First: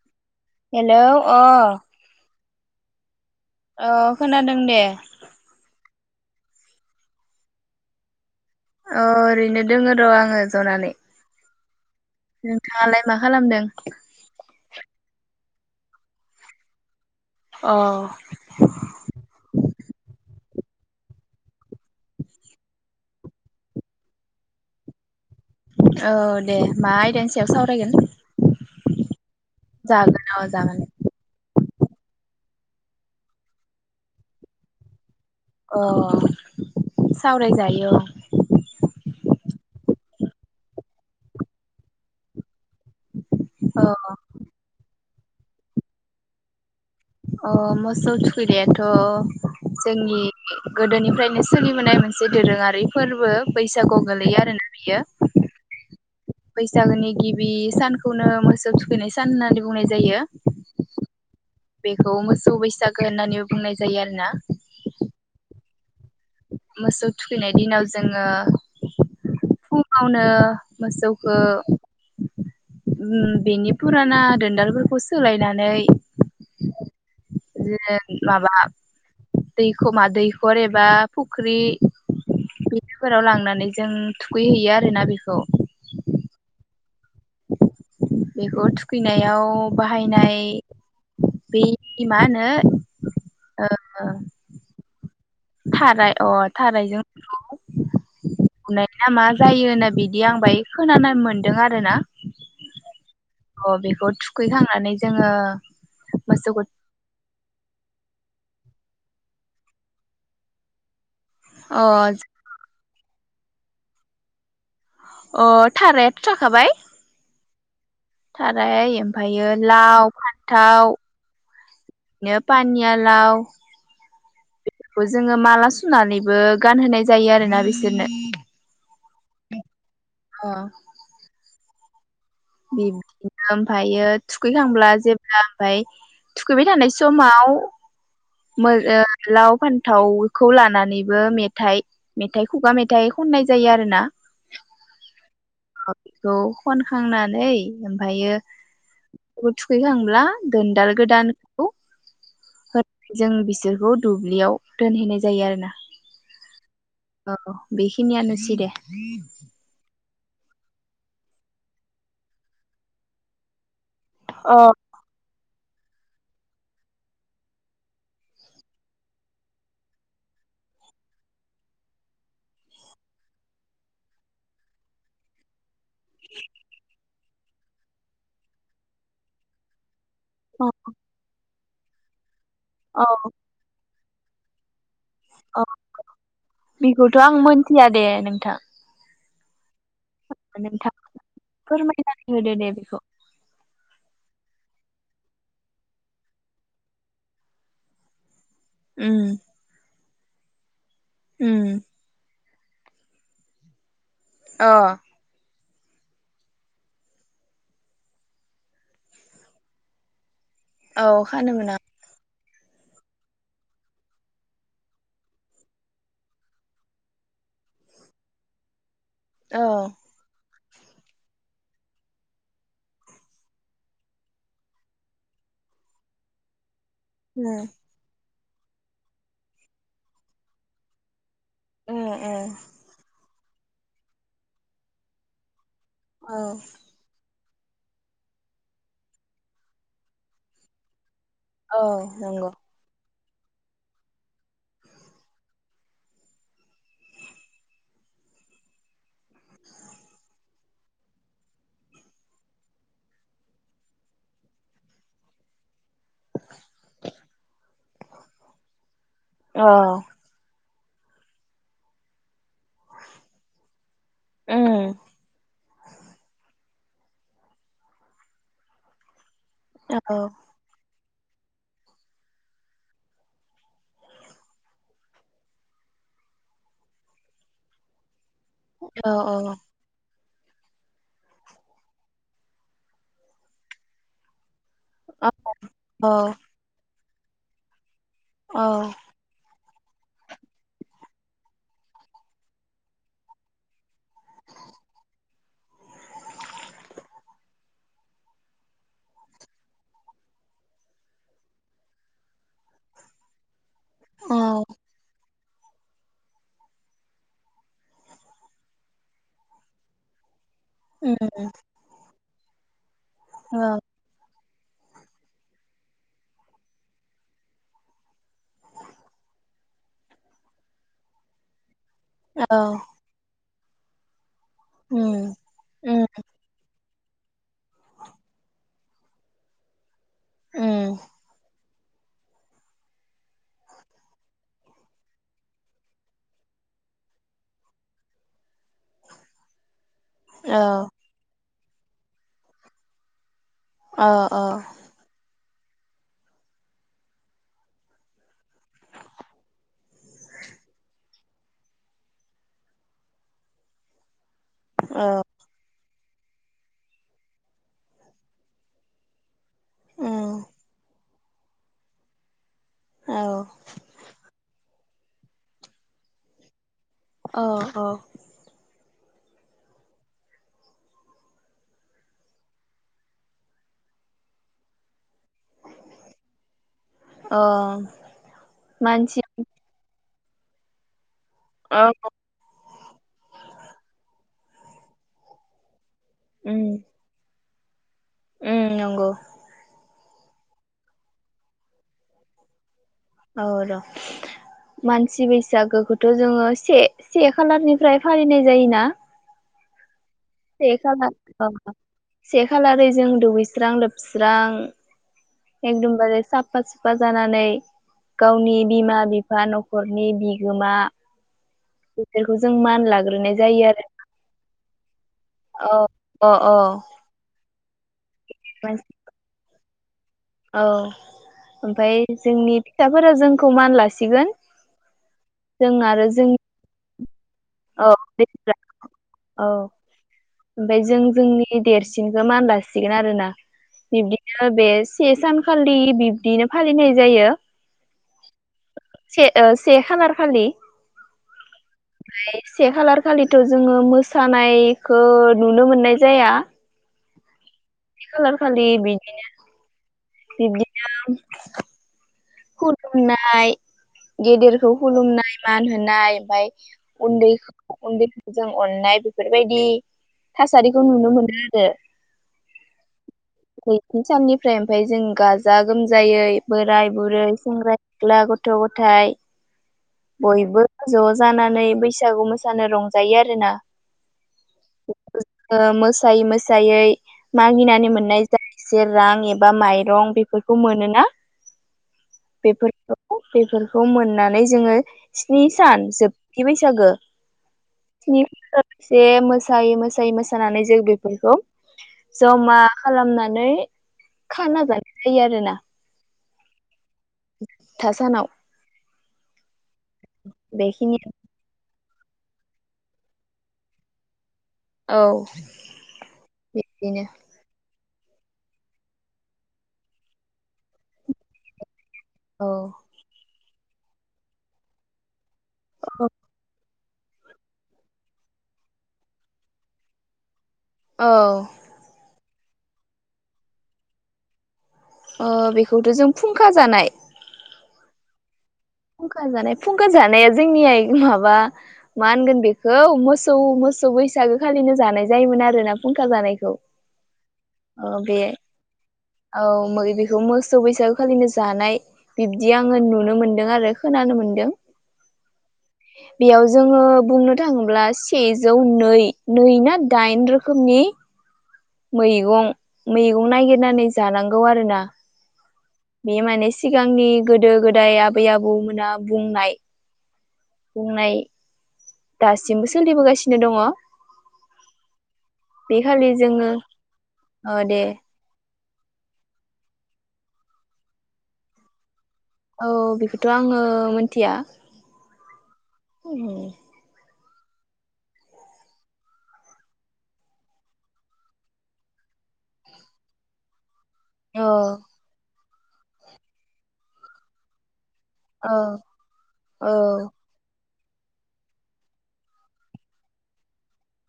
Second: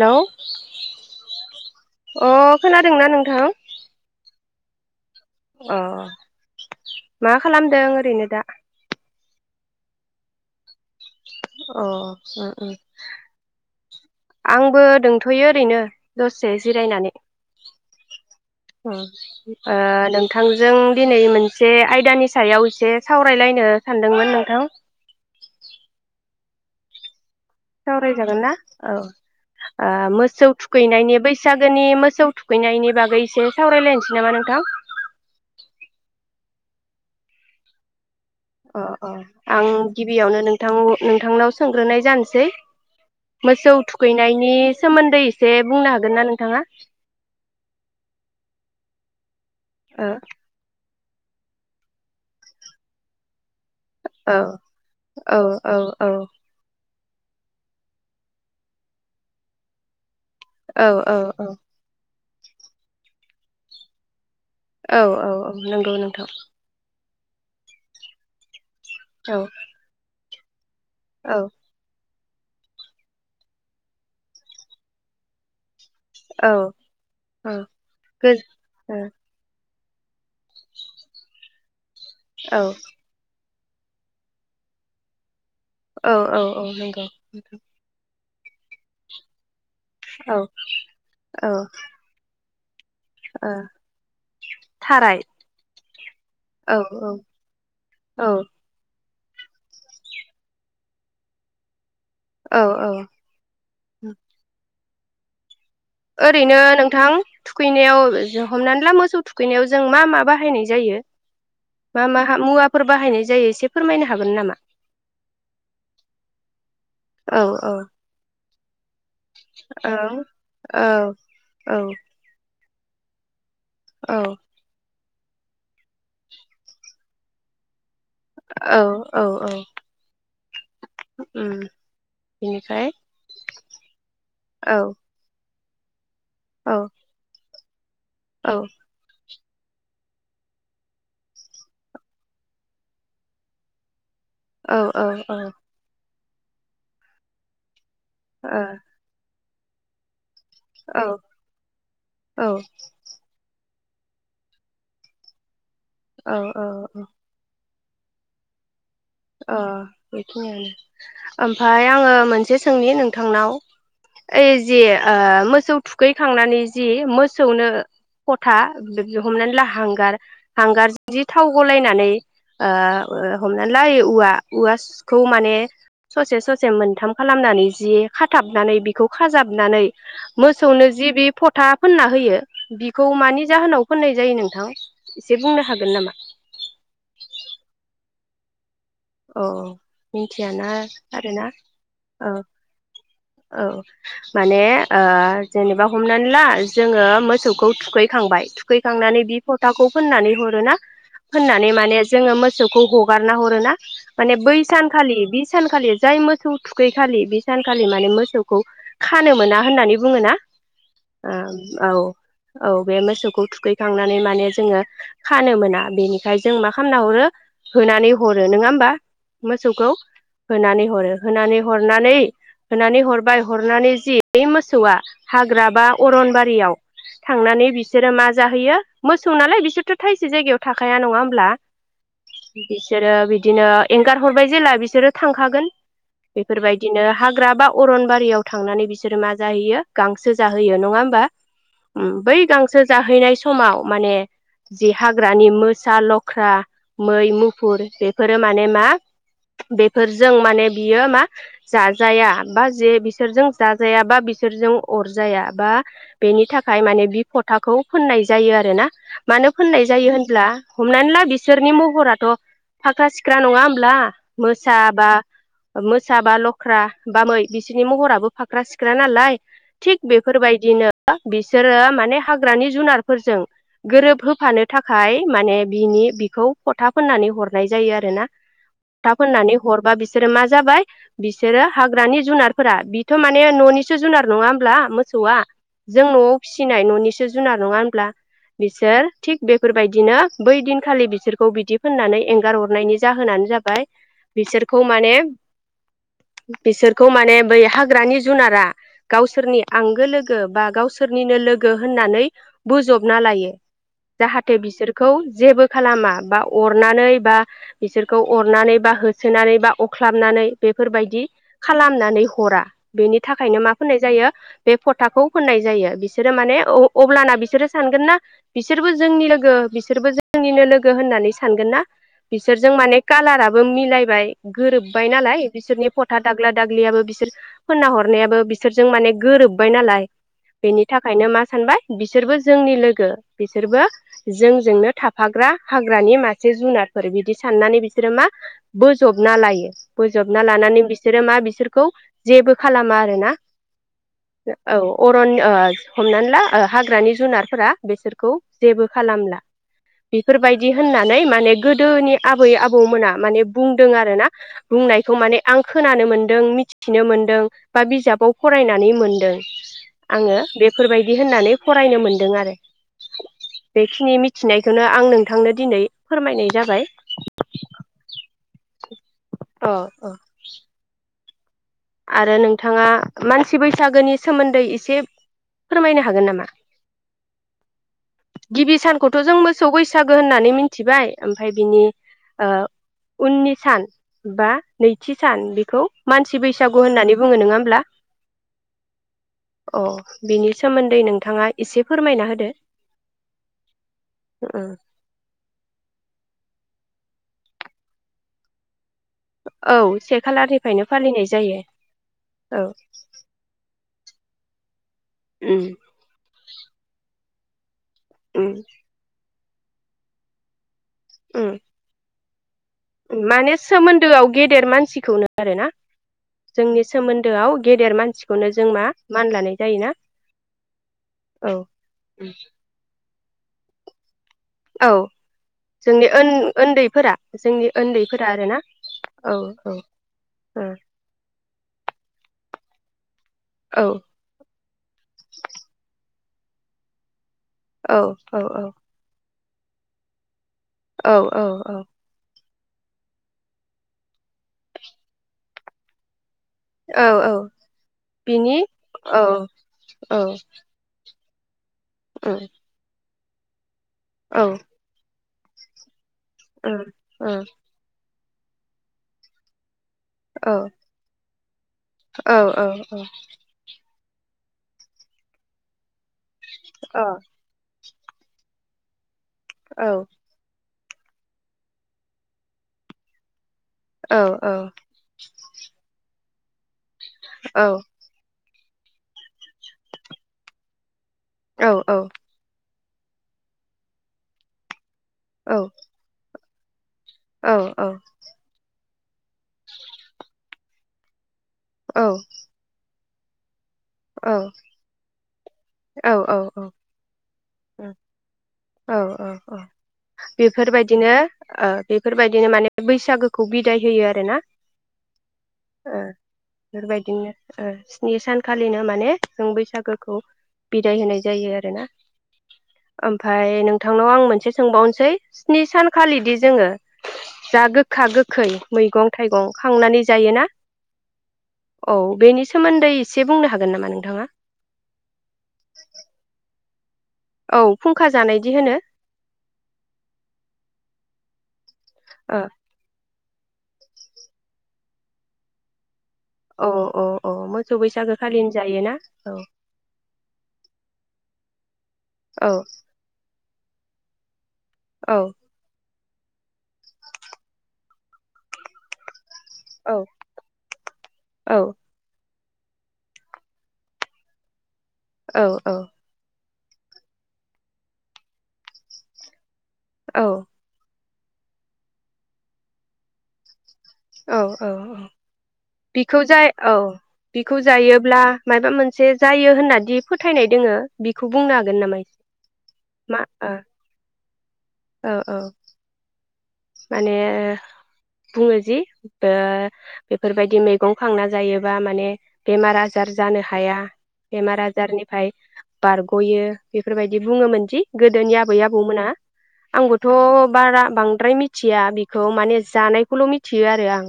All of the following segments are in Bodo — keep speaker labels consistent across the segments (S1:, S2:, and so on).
S1: हेलौ
S2: हेल' अ
S1: खोनादों ना नोंथा?
S2: औ खोनादों दे।
S1: अ मा खालामदों ओरैनो दा?
S2: ओरैनो दङो र' आङो जनानै।
S1: अ उम उम
S2: नोंथाङालाय मा खालामदों
S1: आंबो दंथ'यो। दंथ'यो ओरैनो दसे जिरायनानै।
S2: अ
S1: [unintelligible] नोंथांजों दिनै मोनसे आयदानि सायाव एसे सावरायलायनो सानदोंमोन नोंथां।
S2: औ दे। सायाव सावरायगोन
S1: सावरायजागोन ना औ
S2: जागोन अ
S1: मोसौ
S2: जागोन
S1: थुखैनायनि बैसागोनि मोसौ थु थुखैनायनि बागै एसे सावरायलायनोसै नामा नोंथां।
S2: अ सावराय जायो।
S1: अ अ आं गिबियावनो नोंथां नोंथांनाव सोंग्रोनाय जानोसै। मोसौ
S2: अ
S1: थुखैनायनि सोमोन्दै एसे बुंनो हागोन ना नोंथाङा।
S2: अ मोसौ थुखैनायाथ'
S1: ओ
S2: जोंनि गोदोनि सोलिबोनाय मोनसे दोरोङारि फोरबो। बैसागु
S1: औ
S2: गोलैयो आरोना बियो।
S1: औ औ औ।
S2: बैसागोनि गिबि सानखौनो मोसौ थुखैनाय सान होननानै बुंनाय जायो।
S1: औ औ औ।
S2: बेखौ मोसौ बैसागो होननानैबो बुंनाय जायो आरो ना।
S1: औ औ औ नंगौ नंगौ।
S2: मोसौ। थुखैनाय दिनाव जोङो।
S1: औ
S2: फुङावनो मोसौखौ।
S1: औ
S2: बेनि फुराना दोनदालफोरखौ सोलायनानै [inaudible]
S1: औ गो
S2: [inaudible] दैखर एबा बाख्रि।
S1: औ
S2: बेफोराव लांनानै जों थुखैहैयो आरोना बेखौ
S1: औ औ औ नंगौ। [inaudible]
S2: बेखौ थुखैनायाव
S1: औ
S2: बाहायनाय
S1: औ
S2: बै मा होनो।
S1: ओ। थाराय।
S2: थाराय अ
S1: औ
S2: थारायजों
S1: औ औ
S2: [unintelligible] बुनाय। या मा जायो होनना बिदि आं बाय खोनानो मोनदों आरो ना।
S1: औ औ
S2: अ बेखौ थुखैखांनानै जोङो
S1: ओरैनो
S2: मोसौखौ
S1: नोंथां थुखैनायाव। जों हमनानै ला मोसौ थुखैनायाव जों मा मा बाहायनाय जायो।
S2: अ
S1: मा माहा मुवा फोर बाहायनाय जायो एसे फोरमायनो हागोन नामा?
S2: अ थारायाथ' थाखाबाय।
S1: औ औ
S2: थाराय आरो। ओमफ्रायो
S1: औ
S2: लाव फान्थाव
S1: औ
S2: नोप पानिया लाउ
S1: औ।
S2: बो जोङो माला सुनानैबो गानहोनाय जायो आरोना बिसो
S1: औ औ औ।
S2: [inaudible]
S1: उम। बिनिफ्राय
S2: बिबदिनो ओमफ्रायो
S1: औ
S2: थुखैखांब्ला जेब्ला ओमफाय थुखैबाय
S1: औ
S2: थानाय समाव
S1: औ
S2: मो ओ लाव फान्थावखौ लानानैबो मेथाइ मेथाइ खुगा मेथाइ खननाय जायो आरोना।
S1: औ औ औ।
S2: बेखौ खनखांना नै ओमफायो
S1: ओ औ
S2: बेखौ थुखै खांब्ला दोनदाल गोदानखौ
S1: औ
S2: होद जों बि सोरखौ दुब्लियाव दोनहैनाय जायो आरो ना।
S1: औ औ औ।
S2: बेखिनियानोसै दे।
S1: ओ। बेखिनियानो ओमफाय आङो मोनसे सोंनि नोंथांनाव। ओइ
S2: औ
S1: जे आ मोद मोसौ थुखैखांनानै जि मोसौनो फथा हमनानै ला हांगार हांगार जि थाव गलायनानै ओ हमनानै लायो उवा उवासखौ माने ससे ससे मोनथाम। खालामनानै जि खाथाबनानै बिखौ खाजाबनानै
S2: औ
S1: मोसौनो जि बि फथा फोनना होयो।
S2: औ
S1: बिखौ मानि जाहोनाव फुननाय जायो नोंथां। एसे बुंनो
S2: औ
S1: हागोन नामा?
S2: बेखौथ' आं मोनथिया दे नों था।
S1: औ। मिथियाना आरोना
S2: फोरमायनानै
S1: औ
S2: होदो दे बेखौ
S1: औ। माने ओ जेनेबा हमनानै ला जोङो मोसौखौ थुखैखांबाय थु खैखांनानै
S2: उम
S1: बि फथाखौ फोननानै हरोना? होननानै
S2: उम
S1: माने जोङो मो फिसौखौ हगारना हरोना? माने बै
S2: अ
S1: सान खलि बि सानखालि जाय मोसौ थुखैखालि बे सानखालि माने मोसौखौ खानो मोना होननानै बुङो ना?
S2: औ खानो
S1: आम
S2: मोना
S1: औ। औ बे मोसौखौ थुखैखांनानै माने जोङो खानो मोना बेनिखायनो जों मा खालामना हरो होनानै ह रो नङा होमबा।
S2: औ
S1: मोसौखौ। होनानै हरो होनानै हरनानै होनानै हरबाय हरनानै जि बे मोसौआ हाग्रा बा अरनबारियाव थांनानै
S2: उम
S1: बिसोरो मा जाहैयो मोसौ नालाय बिसोरथ' थायसे जायगायाव थाखाया नङा होमब्ला?
S2: उम उम।
S1: दी बिदिनो एंगार हरबाय जेला बिसोरो थांखागोन।
S2: औ
S1: बेफोरबायदिनो हाग सोरहाग्राबा अरनबारियाव थांनानै बिसोरो मा जाहैयो गांसो जाहोयो नङा होमबा।
S2: औ
S1: उम बै
S2: नंगौ
S1: गांसो जाहैनाय स समाव माने जि हाग्रानि मोसा लख्रा मै मु फुर बेफोरो माने मा बेफोरजों माने बियो मा जाजाया बा जे बिसोरजों जाजाया बा बिसोरजों अरजाया बा बेनि थाखाय माने बि फथाखौ फोननाय जायो आरोना मानो
S2: औ
S1: फोननाय जायो होनब्ला हमनानै ला बिसोरनि महराथ' फाख्रा सिख्रा नङा होमब्ला
S2: उम
S1: मोसाबा मोसाबा ल' ख्रा बामै बिसोरनि महराबो फाख्रा सिख्रा नालाय।
S2: औ
S1: थिग बेफोरबायदिनो बा बिसोरो माने हाग्रानि जुनारफोरजों गोरोब होफानो थाखाय माने बिनि बिखौ फथा फोननानै हरनाय जायो आरो ना।
S2: औ
S1: था फोननानै हरबा बि बिसोरो मा जाबाय बिसोरो हाग्रानि जुनारफोरा बिथ' माने न'निसो जुनार नङा होमब्ला? मोसौआ जों
S2: औ
S1: न'आव फिसिनाय न'नि बि जुनार नङा होनब्ला।
S2: औ
S1: बिसार थिक बे बेफोरबायदिनो बै दिनखालि बिसोरखौ बिदि फोननानै एंगार हरनायनि जाहोनानो जाबाय बिसोरखौ माने बिसोरखौ माने बै हाग्रानि जुनारा गावसोरनि आंगो लोगो बा गावसोरनिनो लोगो होननानै बोजबना लायो। जाहाथे बिसोरखौ जेबो खालामा बा अरनानै बा बिसोरखौ अरनानै बा होसोनानै बा अख्लाबनानै बेफोरबायदि
S2: उम
S1: खालामनानै हरा। बेनि थाखायनो
S2: औ
S1: मा फुनाय जायो बे फथाखौ फोननाय जायो बिसोरो माने अ-अब्लाना बिसोरो सानगोन ना बिसोरबो जोंनि लोगो बिसोरबो जोंनिनो लोगो होननानै सानगोन ना।
S2: औ
S1: बिसोरजों माने कालारा बो मिलायबाय गोरोब्बाय
S2: उम
S1: नालाय बिसोरनि
S2: उम
S1: फथा दाग्ला दाग्लियाबो बिसोर फोनना हरनायाबो बिसोरजों माने गोरोब्बाय नालाय। बेनि
S2: उम
S1: थाखायनो मा सानबाय बिसोरबो जोंनि लोगो बिसोरबो जोंजोंनो थाफाग्रा हाग्रानि मासे जुनार फोर बिदि साननानै बिसोरो मा बोजबना लायो। बोजबना
S2: औ
S1: लानानै बिसोरो मा बिसोर खौ जेबो खालामा आरोना। औ अरन ओ हमनानै ला ओ हाग्रानि जुनारफोरा बेसोरखौ जेबो खालामला बेफोरबायदि होननानै माने गोदोनि आबै आबौमोना माने बुंदों आरो ना बुंनायखौ
S2: औ
S1: माने आं खोनानो मोनदों मिथिनो मोनदों बा बिजाबाव फरायनानै मोनदों आङो
S2: उम
S1: बेफोरबायदि होननानै फरायनो मोनदों आरो।
S2: औ
S1: बेखिनि मिथिनाय खौनोंनो आं नोंथांनो दिनै फोरमायनाय जाबाय।
S2: औ-औ
S1: औ-औ आरो नोंथाङा मानसि बैसागोनि सोमोन्दै एसे फोरमायनो हागोन नामा
S2: अ
S1: गिबि सानखौथ'
S2: मानसि
S1: जों मोसौ बैसा बैसागो होननानै मिनथिबाय। ओमफाय
S2: औ
S1: बिनि ओ उननि सान बा नैथि सान बेखौ मा
S2: उम
S1: बैसागु होन्नानै बुंओ नोङाम ब्ला।
S2: उम नंगौ
S1: अ बिनि सोमोन्दै नोंथाङा एसे फोरमायना होदो
S2: औ र'
S1: औ
S2: मानसि बैसागोखौ थु जोङो से से खालारनिफ्राय फालिनाय जायोना
S1: औ से
S2: से
S1: खालारनिफ्रायनो फालिनाय जायो
S2: खालार से
S1: औ
S2: खालारै जों दुगैस्रां लोब स्रां
S1: उम
S2: एकदमबारे साफा सुफा जाना नै
S1: उम
S2: गावनि बिमा बिफा एफा न'खरनि बिगोमा
S1: उम
S2: [inaudible] लाग्रोनाय
S1: माने
S2: जायो आरो
S1: सोमोन्दोआव गेदेर मानसिखौनो आरोना
S2: औ अ अ
S1: जोंनि सोमोन्दोआव गेदेर मानसिखौनो जों मा माननानै जायोना
S2: औ
S1: औ
S2: ओमफ्राय जोंनि फिसाफोरा जों खौ मान लासिगोन
S1: औ
S2: जों आरो
S1: जोंनि
S2: जों
S1: ओन-ओन्दैफोरा जोंनि
S2: औ
S1: ओन्दैफोरा आरोना औ औ
S2: ओमफ्राय जों जोंनि देरसिनखौ मानलासिगोन आरोना
S1: औ
S2: बिबदि बे से सानखालि बि बिनो फालिनाय जायो
S1: औ औ औ
S2: से ओ से खालार खालि
S1: औ औ औ
S2: से खालार खालिथ' जोङो मोसानायखौ नुनो मोननाय जाया
S1: औ औ
S2: खालार
S1: बिनि
S2: खालि
S1: औ
S2: बिदिनो
S1: औ औ
S2: खुदुना नाय
S1: औ
S2: गेदेरखौ खुलुमनाय मान होनाय ओमफ्राय
S1: औ औ
S2: उन्दै उन्दै जों अननाय बेफोरबायदि
S1: औ
S2: थासारिखौ नुनो मोनो। जों
S1: औ औ औ
S2: बि साननिफ्राय ओमफ्राय जों गाजा गोम जायै बोराय बुरै सेंग्रा सिख्ला गथ' गथाइ बयबो ज' जानानै बैसागु मोसानो रंजायो आरोना
S1: औ औ
S2: सायै मागिनानै मोननाय जायो। से रां एबा माइरं बेफोरखौ मोनोना
S1: औ औ
S2: बेफोरखौ बेफोरखौ मोननानै जोङो स्नि सान जोब बि बैसागो
S1: औ औ
S2: जे मोसायै मोसायै मोसानानै जों बेफोरखौ जमा खालामनानै खाना जानो थायो आरो ना
S1: औ औ औ
S2: थासानाव
S1: औ औ
S2: बेखिनि
S1: बेफोरबायदिनो बेफोरबायदिनो माने बैसागोखौ बिदाय होयो आरोना
S2: औ बिदिनो
S1: बेफोरबायदिनो नि सानखालिनो माने जों बैसागोखौ बिदाय होनाय जायो आरोना।
S2: औ
S1: ओम ओमफ्राय नोंथांनाव आं मोनसे सोंबावनोसै स्नि सानखालिदि जोङो जा गोखा गोखै मैगं थाइगं खांनानै जायोना।
S2: औ
S1: औ बेनिसा सोमोन्दै एसे बुंनो हागोन नामा नोंथाङा?
S2: अ बेखौथ' जों फुंखा जानाय
S1: औ फुंखा जानाय
S2: फुंखा जानाय फुंखा जानाया जोंनिया माबा मा होनगोन
S1: ओ
S2: बेखौ मोस खौ मोसौ बैसागो खालिनो जानाय जायोमोन आरोना फुंखा जानायखौ
S1: औ औ औ मोसौ
S2: औ
S1: बैसागो
S2: बे
S1: खालिनो जायोना
S2: औ मै बेखौ मोसौ बैसागो खालिनो जानाय
S1: औ
S2: बिब्दि आङो नुनो मोन दों आरो खोनानो मोनदों।
S1: औ।
S2: बेयाव जोङो बुंनो थाङोब्ला सेजौ नै नै ना
S1: औ
S2: दाइन रोखोमनि
S1: औ
S2: मैगं मैगं नागिरनानै जानांगौ आरो ना।
S1: औ।
S2: बे मानि सिगांनि गोदो गोदाय आबै आबौमोना बुंनाय
S1: औ।
S2: बुंनाय दासिमबो सोलिबोगासिनो दङ।
S1: औ औ औ
S2: बे खालि
S1: बिखौ जा
S2: जोङो
S1: औ
S2: अ
S1: बिखौ
S2: दे
S1: जायोब्ला मायाबा मोनसे जायो होनना दि फोथायनाय दोङो बेखौ बुंनो हागोन नामा?
S2: औ
S1: मा
S2: बेखौथ'
S1: ओ
S2: आङो मोनथिया।
S1: औ औ।
S2: उम।
S1: माने बुङो जि ओ बेफोरबायदि मैगं खांना जायोबा माने बेमार आजार जानो हाया
S2: औ
S1: बेमार आजारनिफाय बारग'यो बेफोरबायदि बुङोमोन दि। गोदोनि आबै आबौमोना
S2: औ
S1: आंबोथ' बारा बांद्राय मि थिया बिखौ माने जानायखौल' मिथियो आरो आं।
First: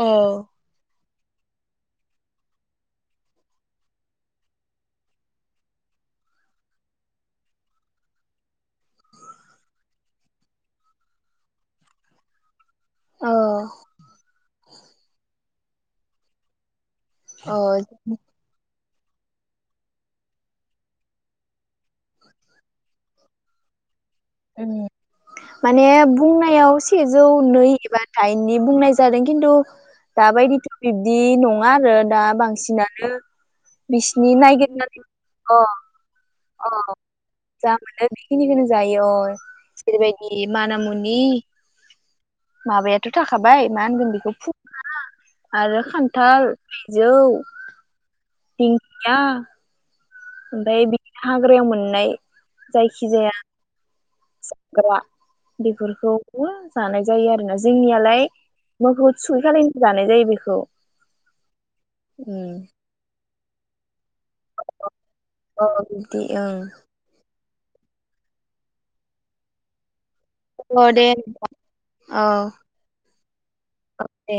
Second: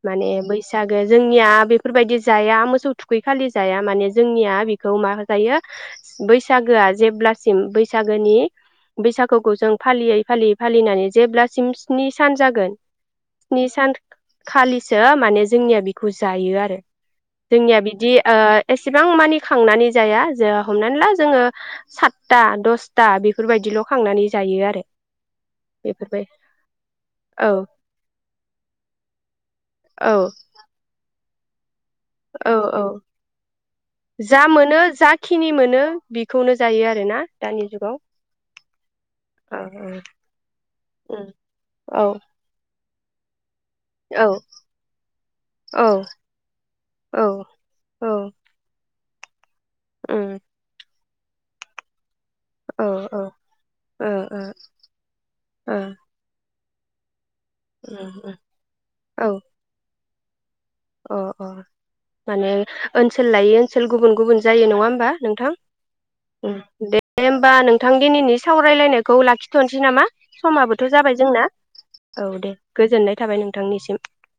S2: औ
S1: माने बैसाग ए जोंनिया बेफोरबायदि जाया मोसौ थुखै खालि जाया माने जोंनि बेखौ मा जायो बैसागोआ जेब्लासिम बैसागोनि बैसागोखौ फालियै फालियै फालिनानै जेब्ला सिम स्नि सान जागोन
S2: औ
S1: स्नि सानखालिसो माने जोंनिया बेखौ जायो आरो।
S2: औ
S1: जोंनिया बिदि ओह एसेबां मानि खांनानै जाया जोंहा हमनानै ला जोङो सातथा दसथा बेफोरबायदिल' खांनानै जायो आरो बेफोरबाय
S2: नायाव सेजौ
S1: औ
S2: नै एबा दाइननि बुंनाय जादों खिन्थु।
S1: औ
S2: दाबायदि [unintelligible] जि नं नङा आरो दा
S1: औ औ
S2: बांसिनानो बिसिनि
S1: जा मोनो
S2: नायगिरनानै
S1: जाखिनि
S2: अह।
S1: मोनो बेखौनो
S2: अ
S1: जायो आरोना दानि
S2: जा
S1: जुगाव
S2: मोनो बेखिनिखोनो जायो अ
S1: औ
S2: जेरैबायदि माना मुनि
S1: औ
S2: माबाया [unintelligible] बाय मा होनगोन
S1: औ
S2: बेखौ आरो
S1: औ
S2: खान्थाल बिजौ
S1: औ औ
S2: गैया
S1: उम
S2: ओमफाय बि हाग्रायाव मोननाय।
S1: औ
S2: जायखि
S1: औ
S2: जाया।
S1: ओ
S2: जाग्रा
S1: ओ
S2: बेफोरखौ बो जानाय जायो आ जोंनियालाय
S1: उम
S2: मोखौ
S1: उम औ
S2: थुखै खालिनो जानाय जायो। बेखौ
S1: अ अ
S2: उम
S1: माने ओनस सोल लायो सोल गुबुन-गुबुन जायो नङा होमबा नोंथां
S2: अ बिदि ओं
S1: दे होम बा नोंथां दिनैनि सावरायलायनायखौ लाखिथ'नसै नामा?
S2: अ
S1: समाबोथ'
S2: दे
S1: जाबाय जोंना औ दे गोजोननाय थाबाय नोंथांनिसिम।
S2: दे